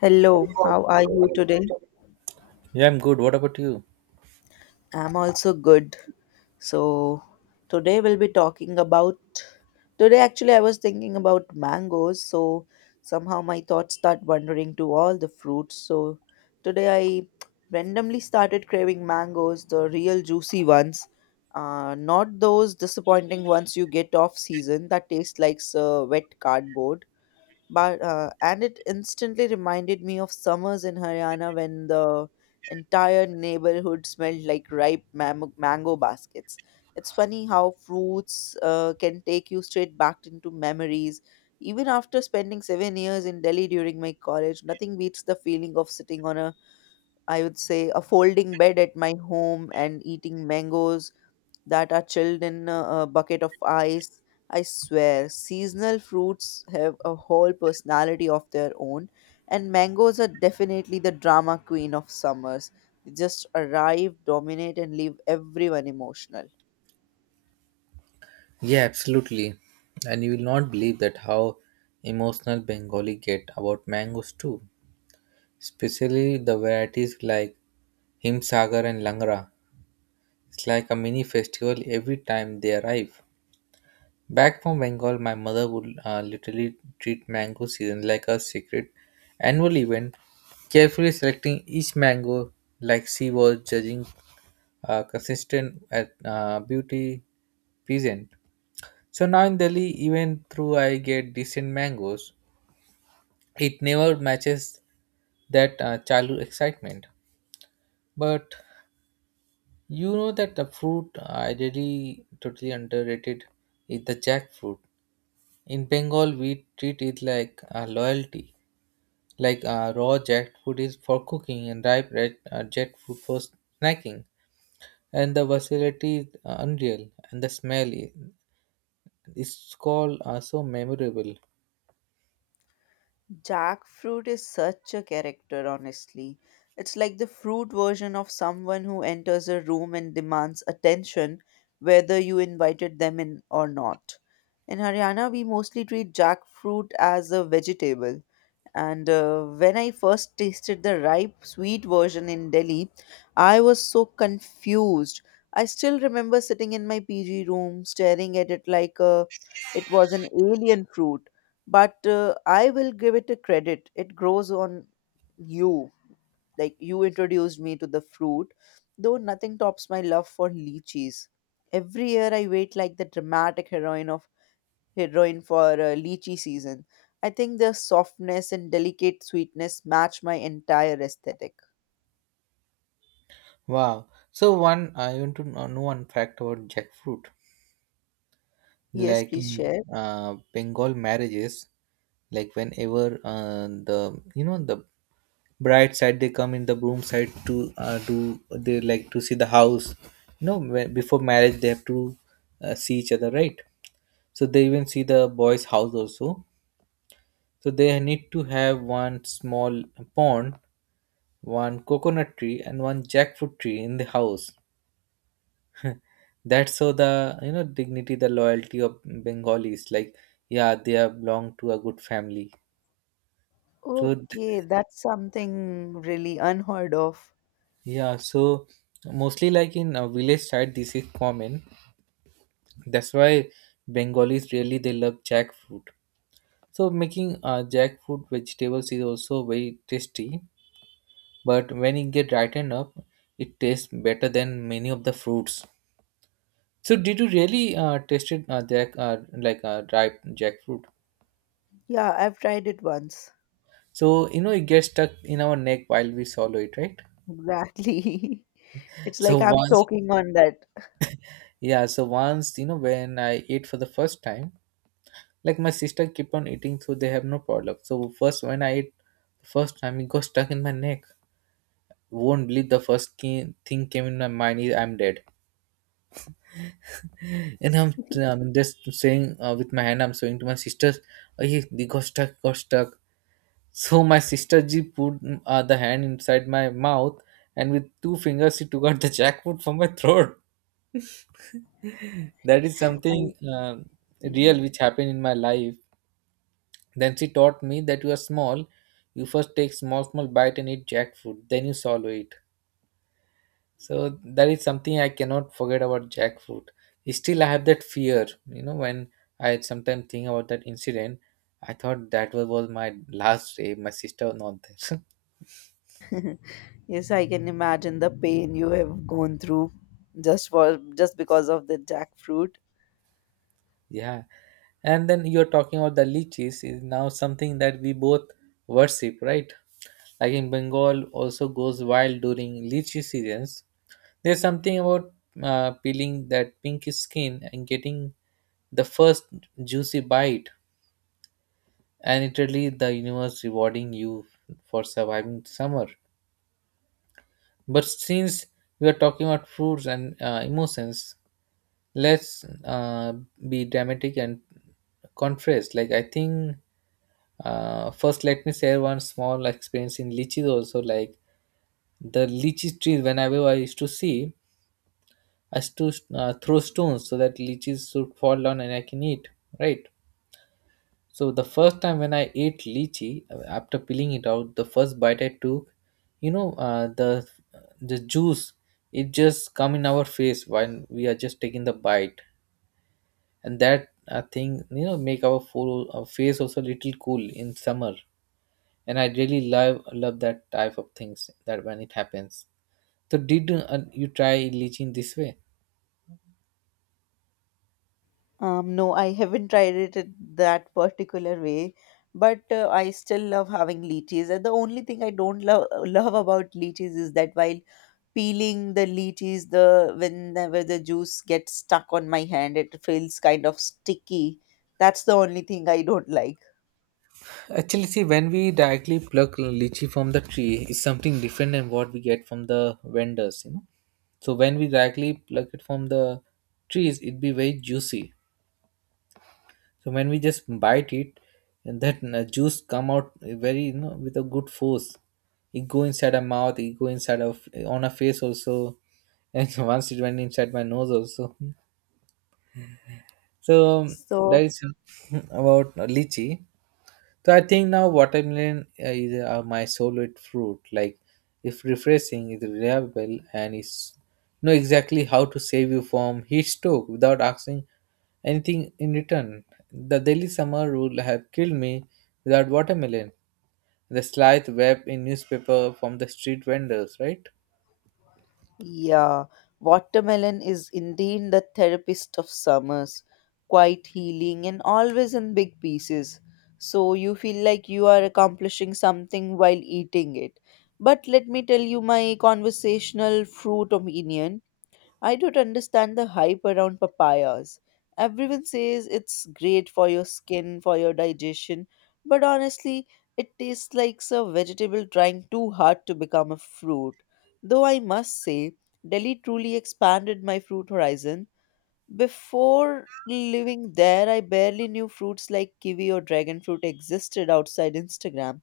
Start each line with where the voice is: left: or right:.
left: Hello, how are you today?
right: Yeah, I'm good. What about you?
left: I'm also good. So, today we'll be talking about. Today, actually, I was thinking about mangoes. Somehow my thoughts start wandering to all the fruits. Today I randomly started craving mangoes, the real juicy ones. Not those disappointing ones you get off season that taste like wet cardboard, but and it instantly reminded me of summers in Haryana when the entire neighborhood smelled like ripe mango baskets. It's funny how fruits can take you straight back into memories. Even after spending 7 years in Delhi during my college, nothing beats the feeling of sitting on I would say, a folding bed at my home and eating mangoes that are chilled in a bucket of ice. I swear, seasonal fruits have a whole personality of their own, and mangoes are definitely the drama queen of summers. They just arrive, dominate, and leave everyone emotional.
right: Yeah, absolutely. And you will not believe that how emotional Bengali get about mangoes too. Especially the varieties like Himsagar and Langra. It's like a mini festival every time they arrive. Back from Bengal, my mother would literally treat mango season like a secret annual event, carefully selecting each mango like she was judging consistent at beauty pleasant. So now in Delhi, even though I get decent mangoes, it never matches that childhood excitement. But you know that the fruit I really totally underrated is the jackfruit. In Bengal, we treat it like a loyalty. Like raw jackfruit is for cooking and ripe red jackfruit for snacking. And the versatility is unreal, and the smell it's called are so memorable.
left: Jackfruit is such a character, honestly. It's like the fruit version of someone who enters a room and demands attention, whether you invited them in or not. In Haryana, we mostly treat jackfruit as a vegetable. And when I first tasted the ripe sweet version in Delhi, I was so confused. I still remember sitting in my PG room staring at it was an alien fruit. But I will give it a credit. It grows on you. Like you introduced me to the fruit, though nothing tops my love for lychees. Every year I wait like the dramatic heroin for lychee season. I think the softness and delicate sweetness match my entire aesthetic.
right: Wow. So one, I want to know one fact about jackfruit.
left: Yes,
right: Like
left: please
right: in
left: share.
right: Bengal marriages, like whenever the you know the bride side they come in the groom side to do they like to see the house. You know, when before marriage they have to see each other, right? So they even see the boy's house also. So they need to have one small pond, one coconut tree, and one jackfruit tree in the house. That's so the dignity, the loyalty of Bengalis. Like, yeah, they are belong to a good family. So
left: Okay, that's something really unheard of.
right: yeah, so mostly like in a village side, this is common. That's why Bengalis really they love jackfruit. So making jackfruit vegetables is also very tasty. But when it get ripened up, it tastes better than many of the fruits. So did you really tasted jack like ripe jackfruit?
left: Yeah, I've tried it once.
right: So, you know, it gets stuck in our neck while we swallow it, right?
left: Exactly. It's like
right: So
left: I'm
right: once,
left: choking on that.
right: yeah, so once, when I ate for the first time, like my sister kept on eating, so they have no problem. So first, when I ate the first time, it got stuck in my neck. Won't believe the first thing came in my mind is I'm dead. And I'm just saying with my hand, I'm showing to my sisters, oh, yeah, they got stuck, got stuck. So my sister ji put the hand inside my mouth and with two fingers she took out the jackfruit from my throat. That is something
left: I Mhm.
right: real which happened in my life. Then she taught me that you are small. You first take small small bite and eat jackfruit, then you swallow it. So that is something I cannot forget about jackfruit. Still I have that fear, when I sometimes think about that incident. I thought that was my last day, my sister was not there.
left: Yes, I can imagine the pain you have gone through just because of the jackfruit.
right: Yeah. And then you're talking about the lychees is now something that we both worship, right? Like in Bengal also goes wild during lychee seasons. There's something about peeling that pinkish skin and getting the first juicy bite, and it really the universe rewarding you for surviving summer. But since we are talking about fruits and emotions, let's be dramatic and contrast. Like I think first, let me share one small experience in lychees also. Like the lychee tree whenever I used to see, I used to throw stones so that lychees should fall down and I can eat, right? So the first time when I ate lychee, after peeling it out, the first bite I took, you know uh, the the juice, it just come in our face when we are just taking the bite. And that thing, make our full face also little cool in summer. And I really love love that type of things that when it happens. So did you try lychee in this way?
left: No, I haven't tried it in that particular way, but I still love having lychees. And the only thing I don't love about lychees is that while peeling the lychees, the whenever the juice gets stuck on my hand, it feels kind of sticky. That's the only thing I don't like.
right: Actually, see, when we directly pluck lychee from the tree, it's something different than what we get from the vendors. So when we directly pluck it from the trees, it be very juicy. So when we just bite it, and that juice come out very, with a good force. It go inside our mouth, it go inside of on our face also, and once it went inside my nose also. So
left: So
right: that is about lychee. So I think now watermelon is my favorite fruit. Like, if refreshing, it's reliable, and it's know exactly how to save you from heat stroke without asking anything in return. The Delhi summer would have killed me without watermelon. The slight web in newspaper from the street vendors, right?
left: Yeah, watermelon is indeed the therapist of summers, quite healing and always in big pieces. So you feel like you are accomplishing something while eating it. But let me tell you my conversational fruit opinion. I don't understand the hype around papayas. Everyone says it's great for your skin, for your digestion, but honestly, it tastes like a vegetable trying too hard to become a fruit. Though I must say, Delhi truly expanded my fruit horizon. Before living there, I barely knew fruits like kiwi or dragon fruit existed outside Instagram.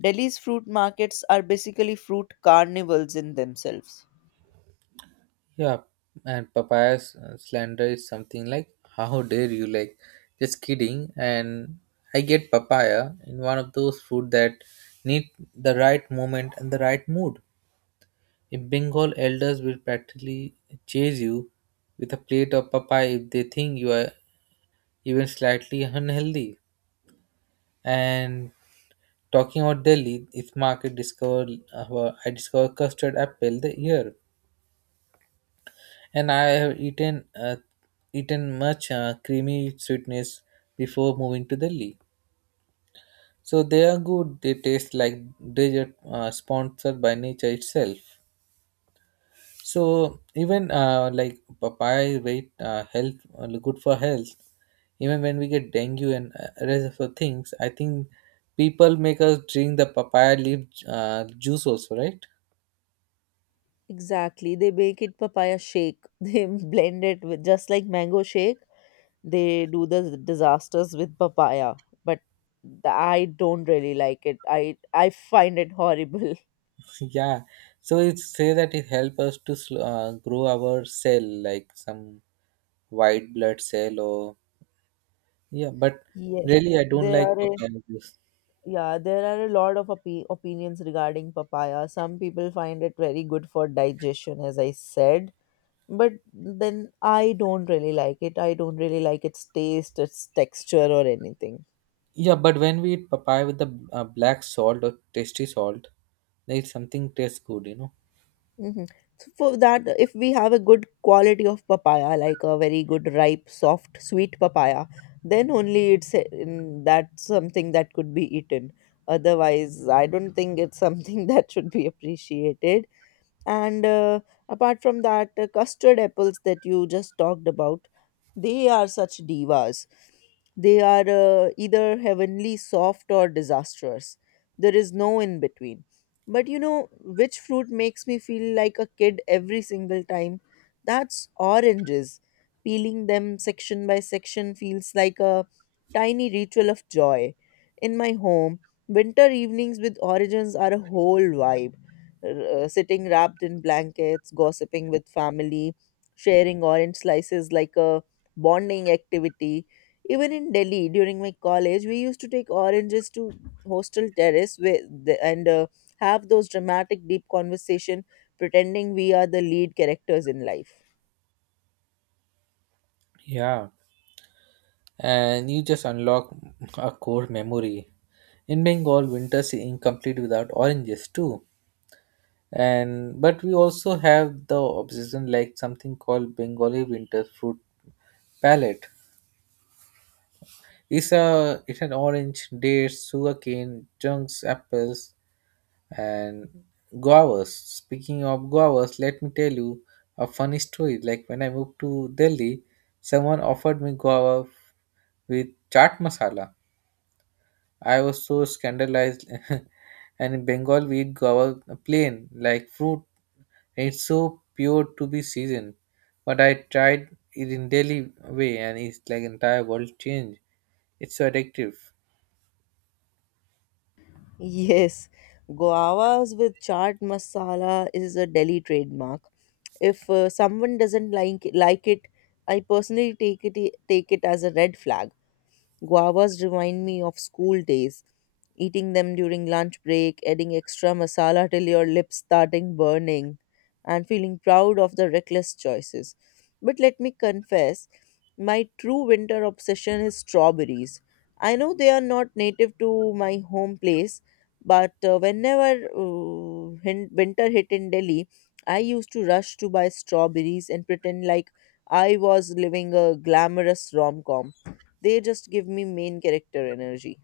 left: Delhi's fruit markets are basically fruit carnivals in themselves.
right: Yeah, and Papaya's slander is something like, how dare you, like, just kidding. And I get papaya in one of those food that need the right moment and the right mood. If Bengal, elders will practically chase you with a plate of papaya if they think you are even slightly unhealthy. And talking about Delhi, its market discovered, I discovered custard apple the year. And I have eaten much creamy sweetness before moving to Delhi. So they are good. They taste like dessert sponsored by nature itself. So even like papaya is very health good for health. Even when we get dengue and rest of the things, I think people make us drink the papaya leaf juice also, right?
left: Exactly. They make it papaya shake. They blend it with just like mango shake. They do the disasters with papaya, but I don't really like it. I find it horrible.
right: Yeah. So it say that it help us to grow our cell like some white blood cell or yeah but
left: Yes,
right: really I don't
left: there
right: like
left: are a,
right: papaya with this.
left: yeah, there are a lot of opinions regarding papaya. Some people find it very good for digestion, as I said, but then I don't really like it. I don't really like its taste, its texture, or anything.
right: Yeah, but when we eat papaya with the black salt or tasty salt, like something tastes good.
left: Hmm. So for that, if we have a good quality of papaya, like a very good ripe, soft, sweet papaya, then only that's something that could be eaten. Otherwise, I don't think it's something that should be appreciated. And apart from that, custard apples that you just talked about, they are such divas. They are either heavenly soft or disastrous. There is no in between. But you know which fruit makes me feel like a kid every single time? That's oranges. Peeling them section by section feels like a tiny ritual of joy. In my home, winter evenings with oranges are a whole vibe, sitting wrapped in blankets, gossiping with family, sharing orange slices like a bonding activity. Even in Delhi during my college, we used to take oranges to hostel terrace and have those dramatic deep conversation pretending we are the lead characters in life.
right: Yeah, and you just unlock a core memory. In Bengal winters is incomplete without oranges too. And but we also have the obsession, like something called Bengali winter fruit palette. It's a it's an orange, dates, sugarcane chunks, apples, and guavas. Speaking of guavas, let me tell you a funny story. Like when I moved to Delhi, someone offered me guava with chaat masala. I was so scandalized. And in Bengal we eat guava plain like fruit. It's so pure to be seasoned. But I tried it in Delhi way, and it's like entire world change. It's so addictive.
left: Yes, guavas with chaat masala is a Delhi trademark. If someone doesn't like it, I personally take it as a red flag. Guavas remind me of school days, eating them during lunch break, adding extra masala till your lips starting burning, and feeling proud of the reckless choices. But let me confess, my true winter obsession is strawberries. I know they are not native to my home place, but whenever winter hit in Delhi, I used to rush to buy strawberries and pretend like I was living a glamorous rom com. They just give me main character energy.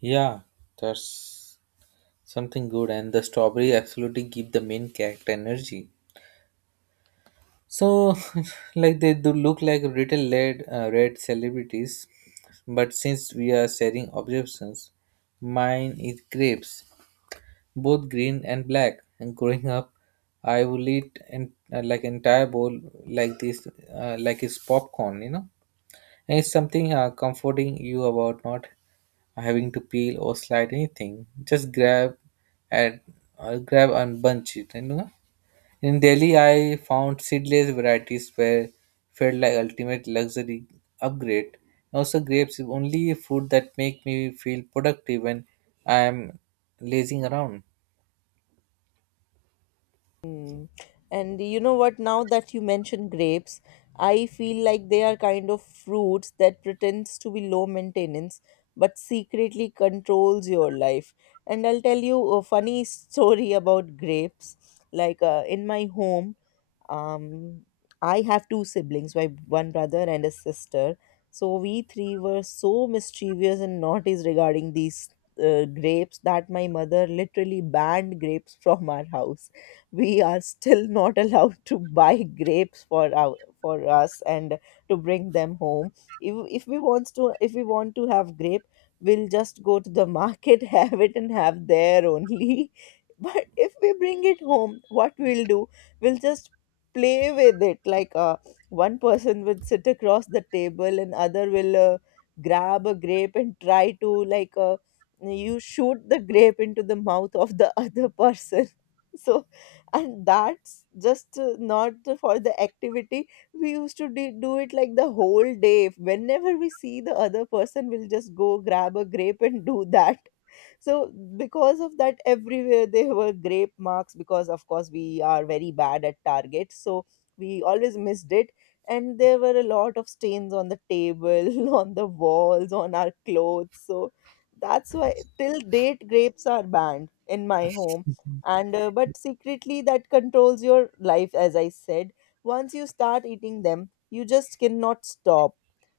right: Yeah, that's something good, and the strawberry absolutely give the main character energy. So, like they do look like little red, celebrities, but since we are sharing observations, mine is grapes, both green and black. And growing up, I will eat and like entire bowl like this, like it's popcorn. And it's something comforting you about not having to peel or slide anything. Just and grab and bunch it. In Delhi, I found seedless varieties were felt like ultimate luxury upgrade. Also, grapes is only a fruit that make me feel productive when I am lazing around.
left: Mm. And you know what? Now that you mention grapes, I feel like they are kind of fruits that pretends to be low maintenance but secretly controls your life. And I'll tell you a funny story about grapes. Like in my home, um I have two siblings, my one brother and a sister. So we three were so mischievous and naughty regarding these grapes that my mother literally banned grapes from our house. We are still not allowed to buy grapes for our for us and to bring them home. If if we wants to if we want to have grape, we'll just go to the market have it and have there only. But if we bring it home, what we'll do, we'll just play with it. Like one person would sit across the table and other will grab a grape and try to you shoot the grape into the mouth of the other person. So and that's just not for the activity. We used to de- do it like the whole day. Whenever we see the other person, we'll just go grab a grape and do that. So because of that, everywhere there were grape marks, because of course we are very bad at target, so we always missed it. And there were a lot of stains on the table, on the walls, on our clothes. So that's why till date grapes are banned in my home. And uh, but secretly that controls your life, as I said. Once you start eating them, you just cannot stop.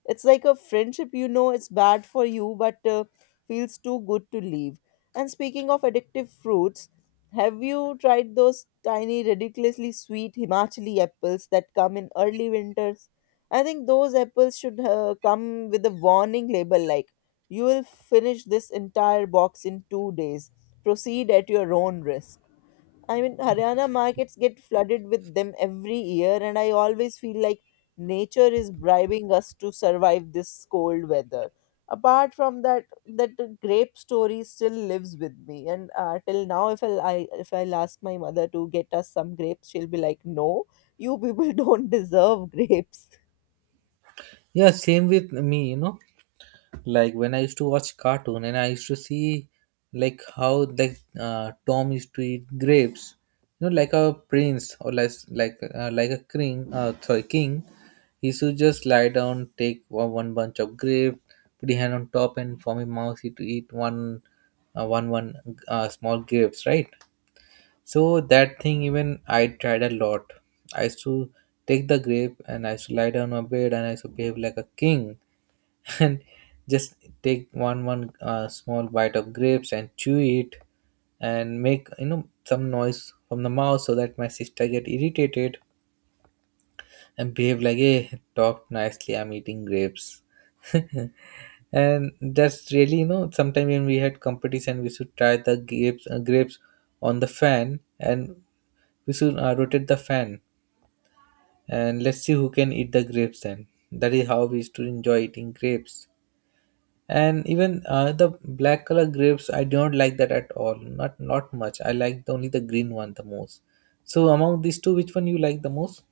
left: It's like a friendship, you know, it's bad for you but feels too good to leave. And speaking of addictive fruits, have you tried those tiny, ridiculously sweet Himachali apples that come in early winters? I think those apples should come with a warning label like, you will finish this entire box in 2 days. Proceed at your own risk. I mean, Haryana markets get flooded with them every year, and I always feel like nature is bribing us to survive this cold weather. Apart from that, that grape story still lives with me, and till now, if I'll, I if I'll ask my mother to get us some grapes, she'll be like, "No, you people don't deserve grapes."
right: Yeah, same with me. Like when I used to watch cartoon and I used to see like how like Tom used to eat grapes, like a prince or like a king, sorry, king. He used to just lie down, take one bunch of grape, put his hand on top, and from his mouth he to eat one one one small grapes, right? So that thing even I tried a lot. I used to take the grape and I used to lie down on my bed and I used to behave like a king and just take one one small bite of grapes and chew it and make some noise from the mouth so that my sister get irritated and behave like, hey, talk nicely, I'm eating grapes. And that's really, sometime when we had competition, we should try the grapes on the fan, and we should rotate the fan and let's see who can eat the grapes. Then that is how we used to enjoy eating grapes. And even the black color grapes, I don't like that at all, not much. I like only the green one the most. So among these two, which one you like the most?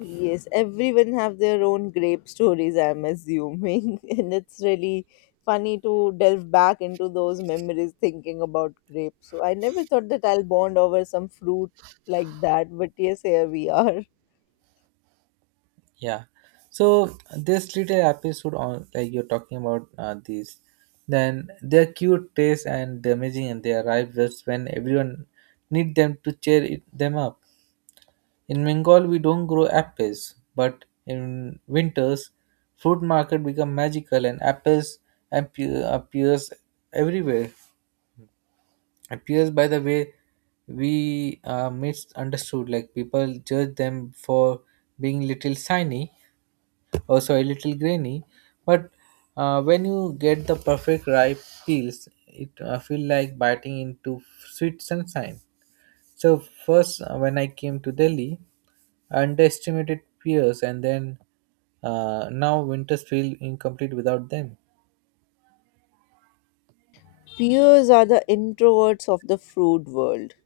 left: Yes, everyone have their own grape stories, I'm assuming. And it's really funny to delve back into those memories thinking about grapes. So I never thought that I'll bond over some fruit like that, but yes, here we are.
right: Yeah, so this little episode on, like you're talking about these, then they're cute taste and they're amazing and they arrive just when everyone need them to cheer it, them up. In Bengal, we don't grow apples, but in winters, fruit market become magical and apples appear, appears everywhere. Appears, by the way, we are misunderstood. Like people judge them for being little shiny, also a little grainy. But when you get the perfect ripe peels, it feel like biting into sweet sunshine. So first, when I came to Delhi, underestimated peers, and then now winters feel incomplete without them.
left: Peers are the introverts of the fruit world.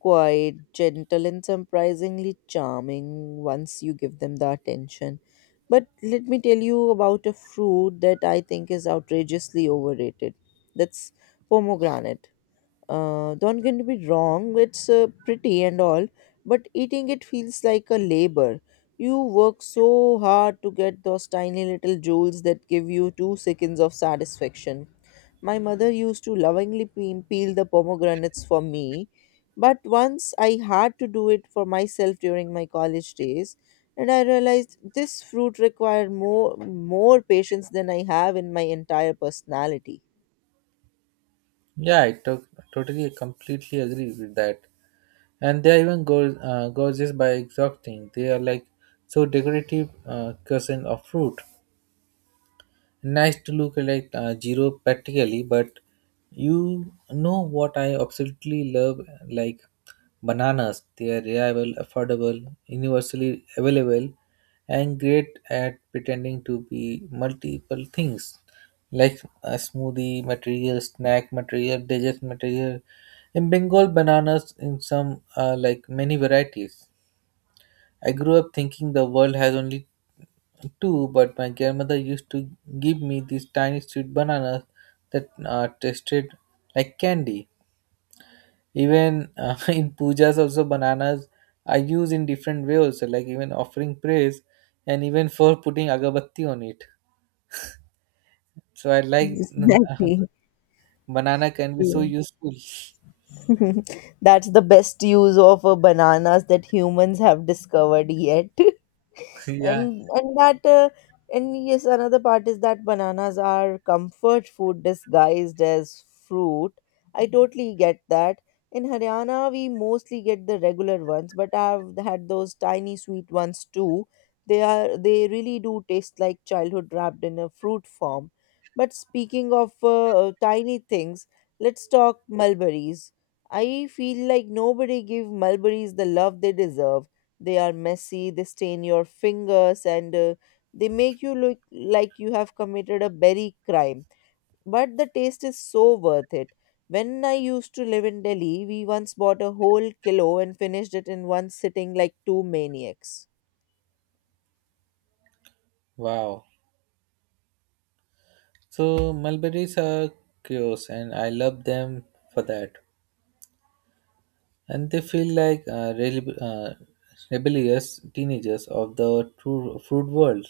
left: Quiet, gentle, and surprisingly charming once you give them the attention. But let me tell you about a fruit that I think is outrageously overrated. That's pomegranate. Don't get me wrong, it's pretty and all, but eating it feels like a labor. You work so hard to get those tiny little jewels that give you 2 seconds of satisfaction. My mother used to lovingly peel the pomegranates for me, but once I had to do it for myself during my college days, and I realized this fruit required more patience than I have in my entire personality.
right: Yeah, totally, completely agree with that. And they are even gorgeous by exhausting. They are like so decorative cousin of fruit. Nice to look like zero practically but You know what I absolutely love like Bananas, they are reliable, affordable, universally available and great at pretending to be multiple things like a smoothie material, snack material, dessert material. In Bengal, bananas in some like many varieties. I grew up thinking the world has only too, but my grandmother used to give me these tiny sweet bananas that tasted like candy. Even in pujas, also bananas are used in different way also, like even offering prayers and even for putting agabatti on it. So I like
left: Exactly.
right: banana can be so useful.
left: That's the best use of bananas that humans have discovered yet.
right: Yeah.
left: and and that uh, and yes, another part is that bananas are comfort food disguised as fruit. I totally get that. In Haryana, we mostly get the regular ones, but I've had those tiny sweet ones too. They are they really do taste like childhood wrapped in a fruit form. But speaking of tiny things, let's talk mulberries. I feel like nobody give mulberries the love they deserve. They are messy, they stain your fingers, and they make you look like you have committed a berry crime. But the taste is so worth it. When I used to live in Delhi, we once bought a whole kilo and finished it in one sitting like two maniacs.
right: Wow. So mulberries are curious, and I love them for that. And they feel like rebellious teenagers of the true fruit world,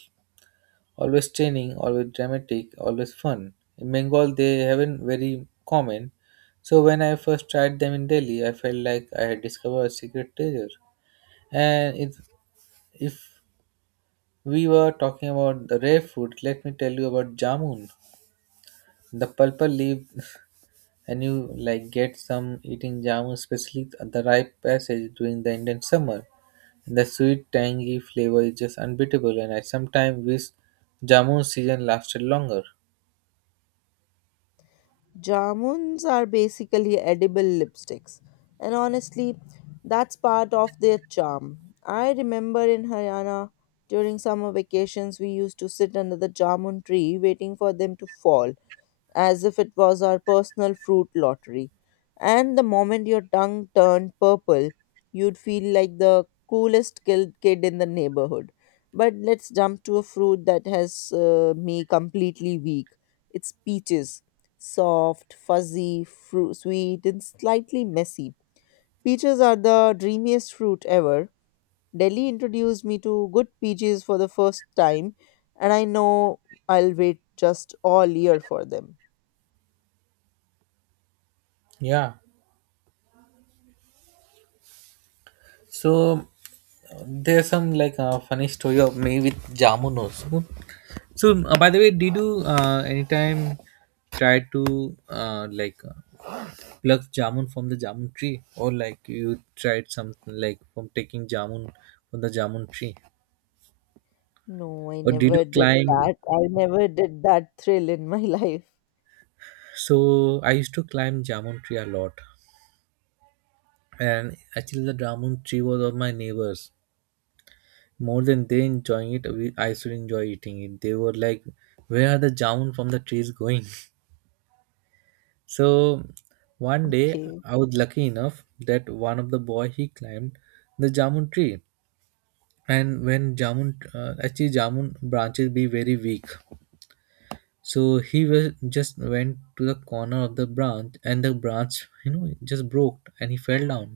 right: always training, always dramatic, always fun. In Bengal, they haven't very common. So when I first tried them in Delhi, I felt like I had discovered a secret treasure. And if we were talking about the rare fruit, let me tell you about jamun, the purple leaf. And you like get some eating jamun, especially at the ripe passage during the Indian summer. The sweet, tangy flavor is just unbeatable, and I sometimes wish jamun season lasted longer.
left: Jamuns are basically edible lipsticks, and honestly, that's part of their charm. I remember in Haryana during summer vacations, we used to sit under the jamun tree waiting for them to fall, as if it was our personal fruit lottery. And the moment your tongue turned purple, you'd feel like the coolest kid in the neighborhood. But let's jump to a fruit that has me completely weak. It's peaches. Soft, fuzzy, sweet, and slightly messy. Peaches are the dreamiest fruit ever. Delhi introduced me to good peaches for the first time, and I know I'll wait just all year for them.
right: Yeah. So there's some like funny story of me with jamun also. So by the way, did you anytime try to pluck jamun from the jamun tree, or like you tried something like from taking jamun from the jamun tree,
left: No, I
right: or did you
left: never did
right: climb?
left: that. I never did that thrill in my life.
right: So I used to climb jamun tree a lot. And actually the dragon tree was of my neighbors. More than they enjoying it we, I should enjoy eating it. They were like, where are the jamun from the trees going? So one day
left: Okay.
right: I was lucky enough that one of the boy he climbed the jamun tree. And when jamun actually jamun branches be very weak, so he was just went to the corner of the branch and the branch you know just broke and he fell down.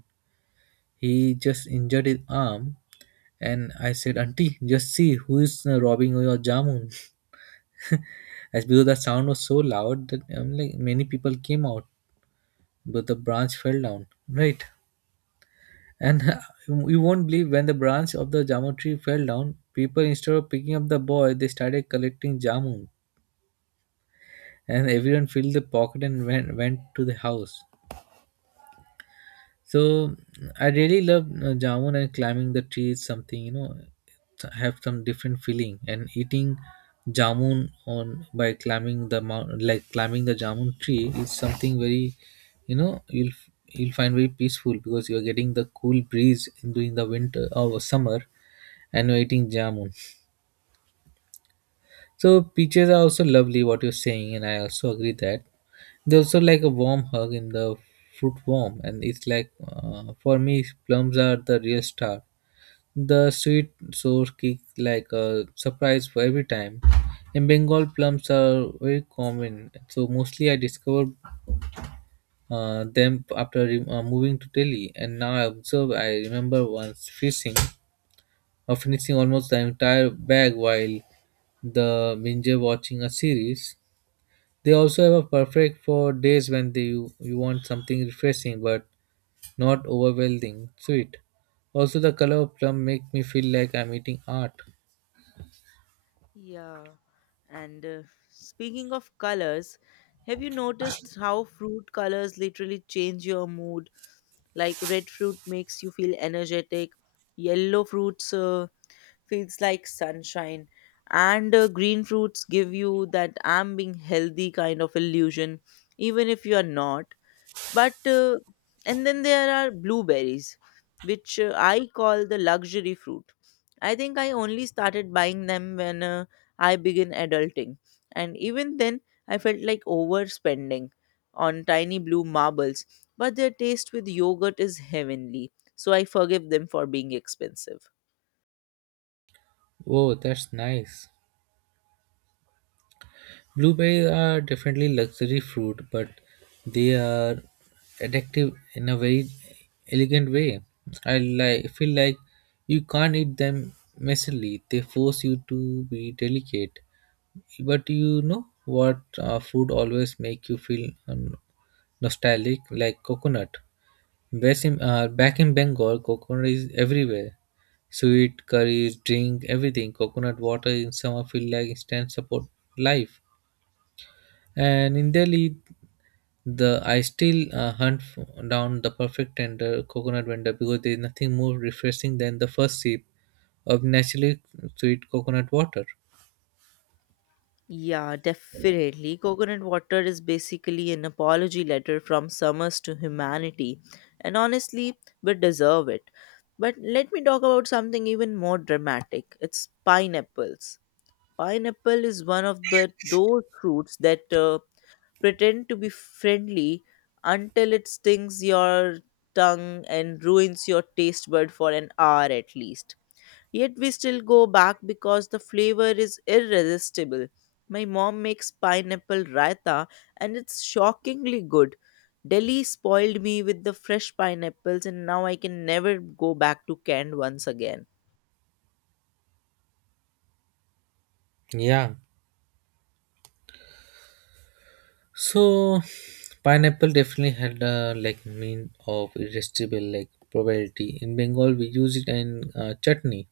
right: He just injured his arm. And I said, Auntie, just see who is robbing your jamun. As because the sound was so loud that like many people came out, but the branch fell down. Right. And you won't believe when the branch of the jamun tree fell down, people instead of picking up the boy, they started collecting jamun. And everyone filled the pocket and went to the house. So I really love jamun, and climbing the tree is something you know have some different feeling, and eating jamun on by climbing the mount like climbing the jamun tree is something very you know you'll find very peaceful because you're getting the cool breeze during the winter or summer and you're eating jamun. So peaches are also lovely what you're saying and I also agree that they also like a warm hug in the fruit warm, and it's like for me plums are the real star. The sweet sour kick like a surprise for every time. In Bengal, plums are very common, so mostly I discovered them after moving to Delhi, and now I observe I remember once fishing or finishing almost the entire bag while the binge watching a series. They also have a perfect for days when they, you want something refreshing but not overwhelming sweet. Also, the color of plum make me feel like I'm eating art.
left: Yeah. And Speaking of colors, have you noticed how fruit colors literally change your mood? Like red fruit makes you feel energetic, yellow fruits feels like sunshine, and green fruits give you that I'm being healthy kind of illusion, even if you are not. But And then there are blueberries which I call the luxury fruit. I think I only started buying them when I began adulting, and even then I felt like overspending on tiny blue marbles. But their taste with yogurt is heavenly, so I forgive them for being expensive.
right: Oh, that's nice. Blueberries are definitely luxury fruit, but they are addictive in a very elegant way. I like feel like you can't eat them messily. They force you to be delicate. But you know what food always make you feel nostalgic, like coconut. Best in, back in Bengal, coconut is everywhere. Sweet curries, drink, everything. Coconut water in summer feel like instant support life. And in Delhi, the I still down the perfect tender coconut vendor because there is nothing more refreshing than the first sip of naturally sweet coconut water.
left: Yeah, definitely. Coconut water is basically an apology letter from Summers to humanity, and honestly, we deserve it. But let me talk about something even more dramatic. It's pineapples. Pineapple is one of the those fruits that pretend to be friendly until it stings your tongue and ruins your taste bud for an hour at least. Yet we still go back because the flavor is irresistible. My mom makes pineapple raita and it's shockingly good. Delhi spoiled me with the fresh pineapples, and now I can never go back to canned once again.
right: Yeah. So, pineapple definitely had a like mean of irresistible like probability. In Bengal, we use it in chutney.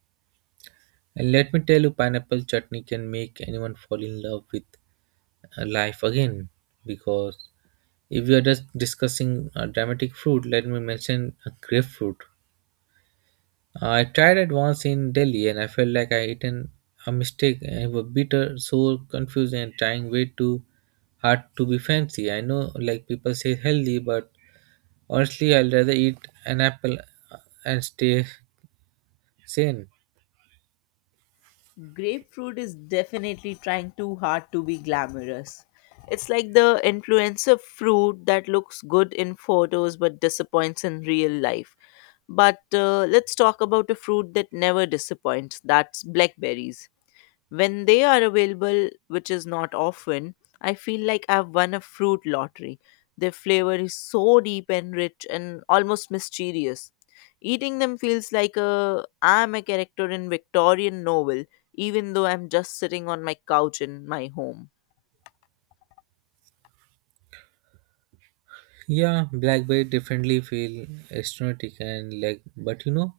right: And let me tell you, pineapple chutney can make anyone fall in love with life again because if we are just discussing dramatic fruit, let me mention a grapefruit. I tried it once in Delhi and I felt like I eaten a mistake, and it was bitter, sour, confusing, and trying way too hard to be fancy. I know, like people say, healthy, but honestly, I'd rather eat an apple and stay sane.
left: Grapefruit is definitely trying too hard to be glamorous. It's like the influencer fruit that looks good in photos but disappoints in real life. But Let's talk about a fruit that never disappoints. That's blackberries. When they are available, which is not often, I feel like I've won a fruit lottery. Their flavor is so deep and rich and almost mysterious. Eating them feels like a I'm a character in Victorian novel, even though I'm just sitting on my couch in my home.
right: Yeah, blackberry definitely feel exotic and like, but you know,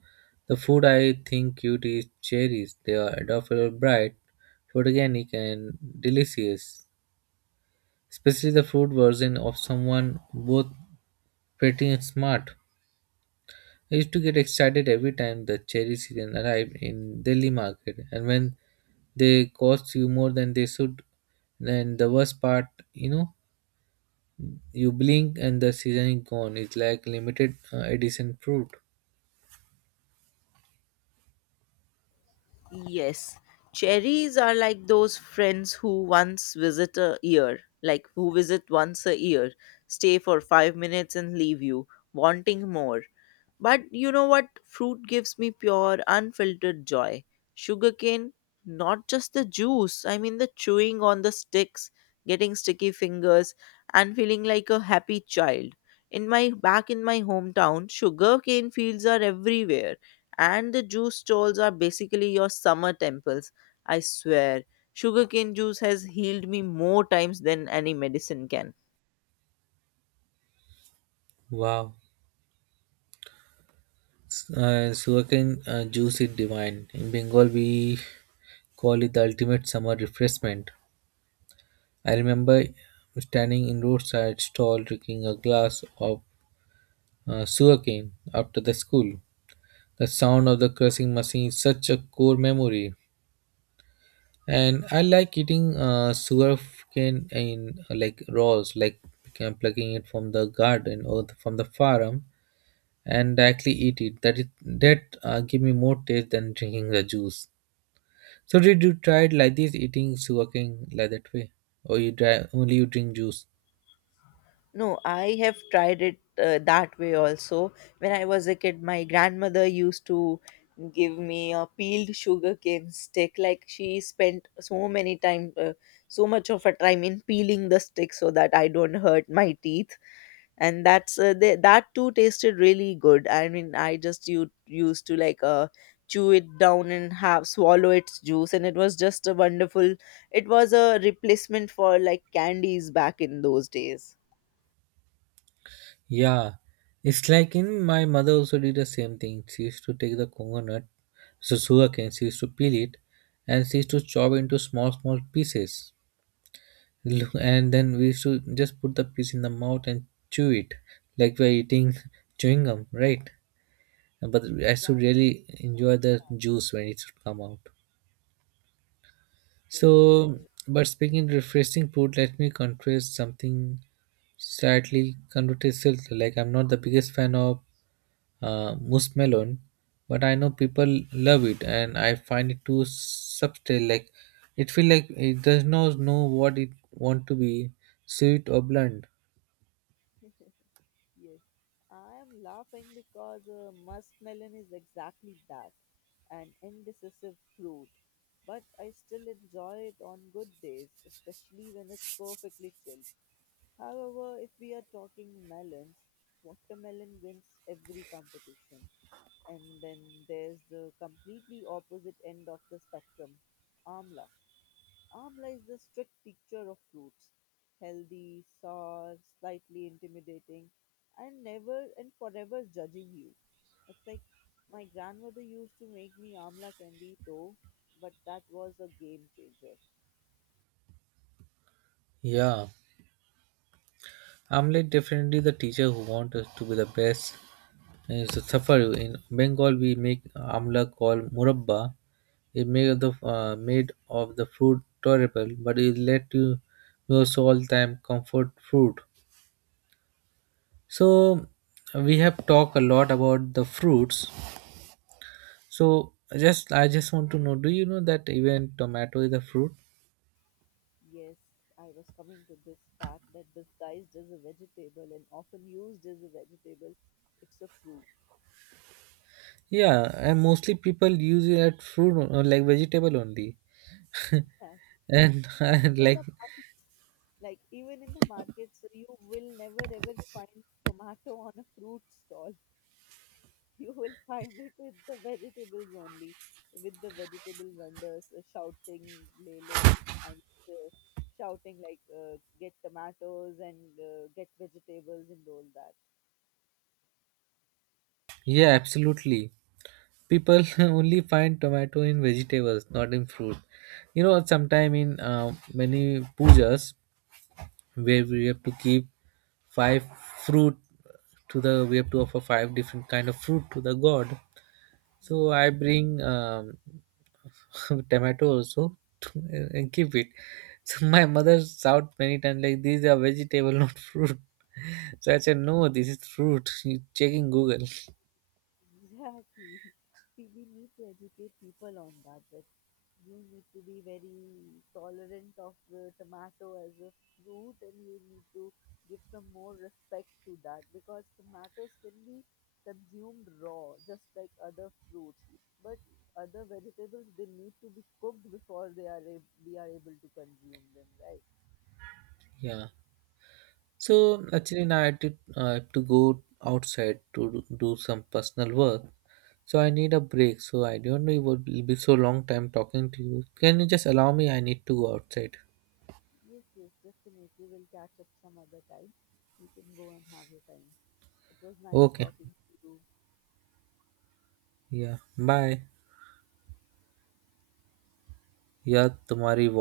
right: the food I think cute is cherries. They are adorable, bright, photogenic, and delicious. Especially the fruit version of someone both pretty and smart. I used to get excited every time the cherry season arrived in Delhi market, and when they cost you more than they should, and the worst part, you know, you blink and the season is gone. It's like limited edition fruit.
left: Yes, cherries are like those friends who once visit a year, like who visit once a year, stay for 5 minutes and leave you, wanting more. But you know what? Fruit gives me pure, unfiltered joy. Sugarcane, not just the juice, I mean the chewing on the sticks, getting sticky fingers, and feeling like a happy child. In my back in my hometown, sugarcane fields are everywhere and the juice stalls are basically your summer temples. I swear, sugarcane juice has healed me more times than any medicine can.
right: Wow. Sugarcane juice is divine. In Bengal, we call it the ultimate summer refreshment. I remember standing in roadside stall drinking a glass of sugarcane after the school. The sound of the crushing machine is such a core memory. And I like eating sugarcane in like raws, like plucking it from the garden or the, from the farm and directly eat it. That is, that give me more taste than drinking the juice. So did you try it like this, eating sugarcane like that way, or you dry, only you drink juice?
left: No, I have tried it that way also. When I was a kid, my grandmother used to give me a peeled sugarcane stick. Like she spent so many time, so much of her time in peeling the stick so that I don't hurt my teeth. And that too tasted really good. I mean, I just used to like chew it down and have swallow its juice, and it was just a wonderful, it was a replacement for like candies back in those days.
right: Yeah, it's like in my mother also did the same thing. She used to take the coconut, so sugarcane. She used to peel it, and she used to chop into small small pieces. Look, and then we used to just put the piece in the mouth and chew it, like we're eating chewing gum, right? But I should really enjoy the juice when it should come out.
left: Yes,
right: So, but speaking refreshing food, let me confess something slightly controversial. Like I'm not the biggest fan of mousse melon, but I know people love it, and I find it too subtle. Like it feel like it does not know what it want to be, sweet or blunt.
left: yes. I am laughing because muskmelon is exactly that, an indecisive fruit. But I still enjoy it on good days, especially when it's perfectly chilled. However, if we are talking melons, watermelon wins every competition. And then there's the completely opposite end of the spectrum, amla. Amla is the strict teacher of fruits, healthy, sour, slightly intimidating, and never and forever judging you. It's like my grandmother used to make me amla candy though, but that was a game changer.
right: Yeah, I'm like definitely the teacher who wants us to be the best. And it's a safar. In Bengal, we make amla called murabba. It made of the fruit tolerable, but it led to most all time comfort fruit. So we have talked a lot about the fruits. So just want to know, do you know that even tomato is a fruit?
left: Yes, I was coming to this fact that disguised as a vegetable and often used as a vegetable, it's a fruit.
right: Yeah, and mostly people use it at fruit or like vegetable only.
left: Yeah.
right: And and
left: Even in
right: like
left: the markets, like even in the markets, you will never ever find tomato on a fruit stall. You will find it with the vegetables only, with the vegetable vendors shouting "Lelo," I'm shouting like "Get tomatoes and get vegetables" and all
right: yeah, absolutely. People only find tomato in vegetables not in fruit. You know sometime in many pujas where we have to keep five fruit to the we have to offer five different kind of fruit to the god.
left: that.
right: So I bring tomato and keep it. So my mother shout many times like these are vegetable not fruit. So I said, no, this is fruit, you check in google.
left: Exactly. We need to educate people on that, that you need to be very tolerant of the tomato as a fruit, and you need to give some more respect to that because tomatoes can be consumed raw, just like other fruits. But other vegetables, they need to be cooked before they are we are able to consume them, right?
right: Yeah.
left: So,
right: So actually, now I did have to go outside to do some personal work. So I need a break. So I don't know it would be so long time talking to you. Can you just allow me? I need to go outside.
left: yes, yes, definitely. We'll catch up some other time. You can go and have your time. It was nice
right: Okay.
left: talking to you.
right: Yeah. Bye. Yeah. तुम्हारी voice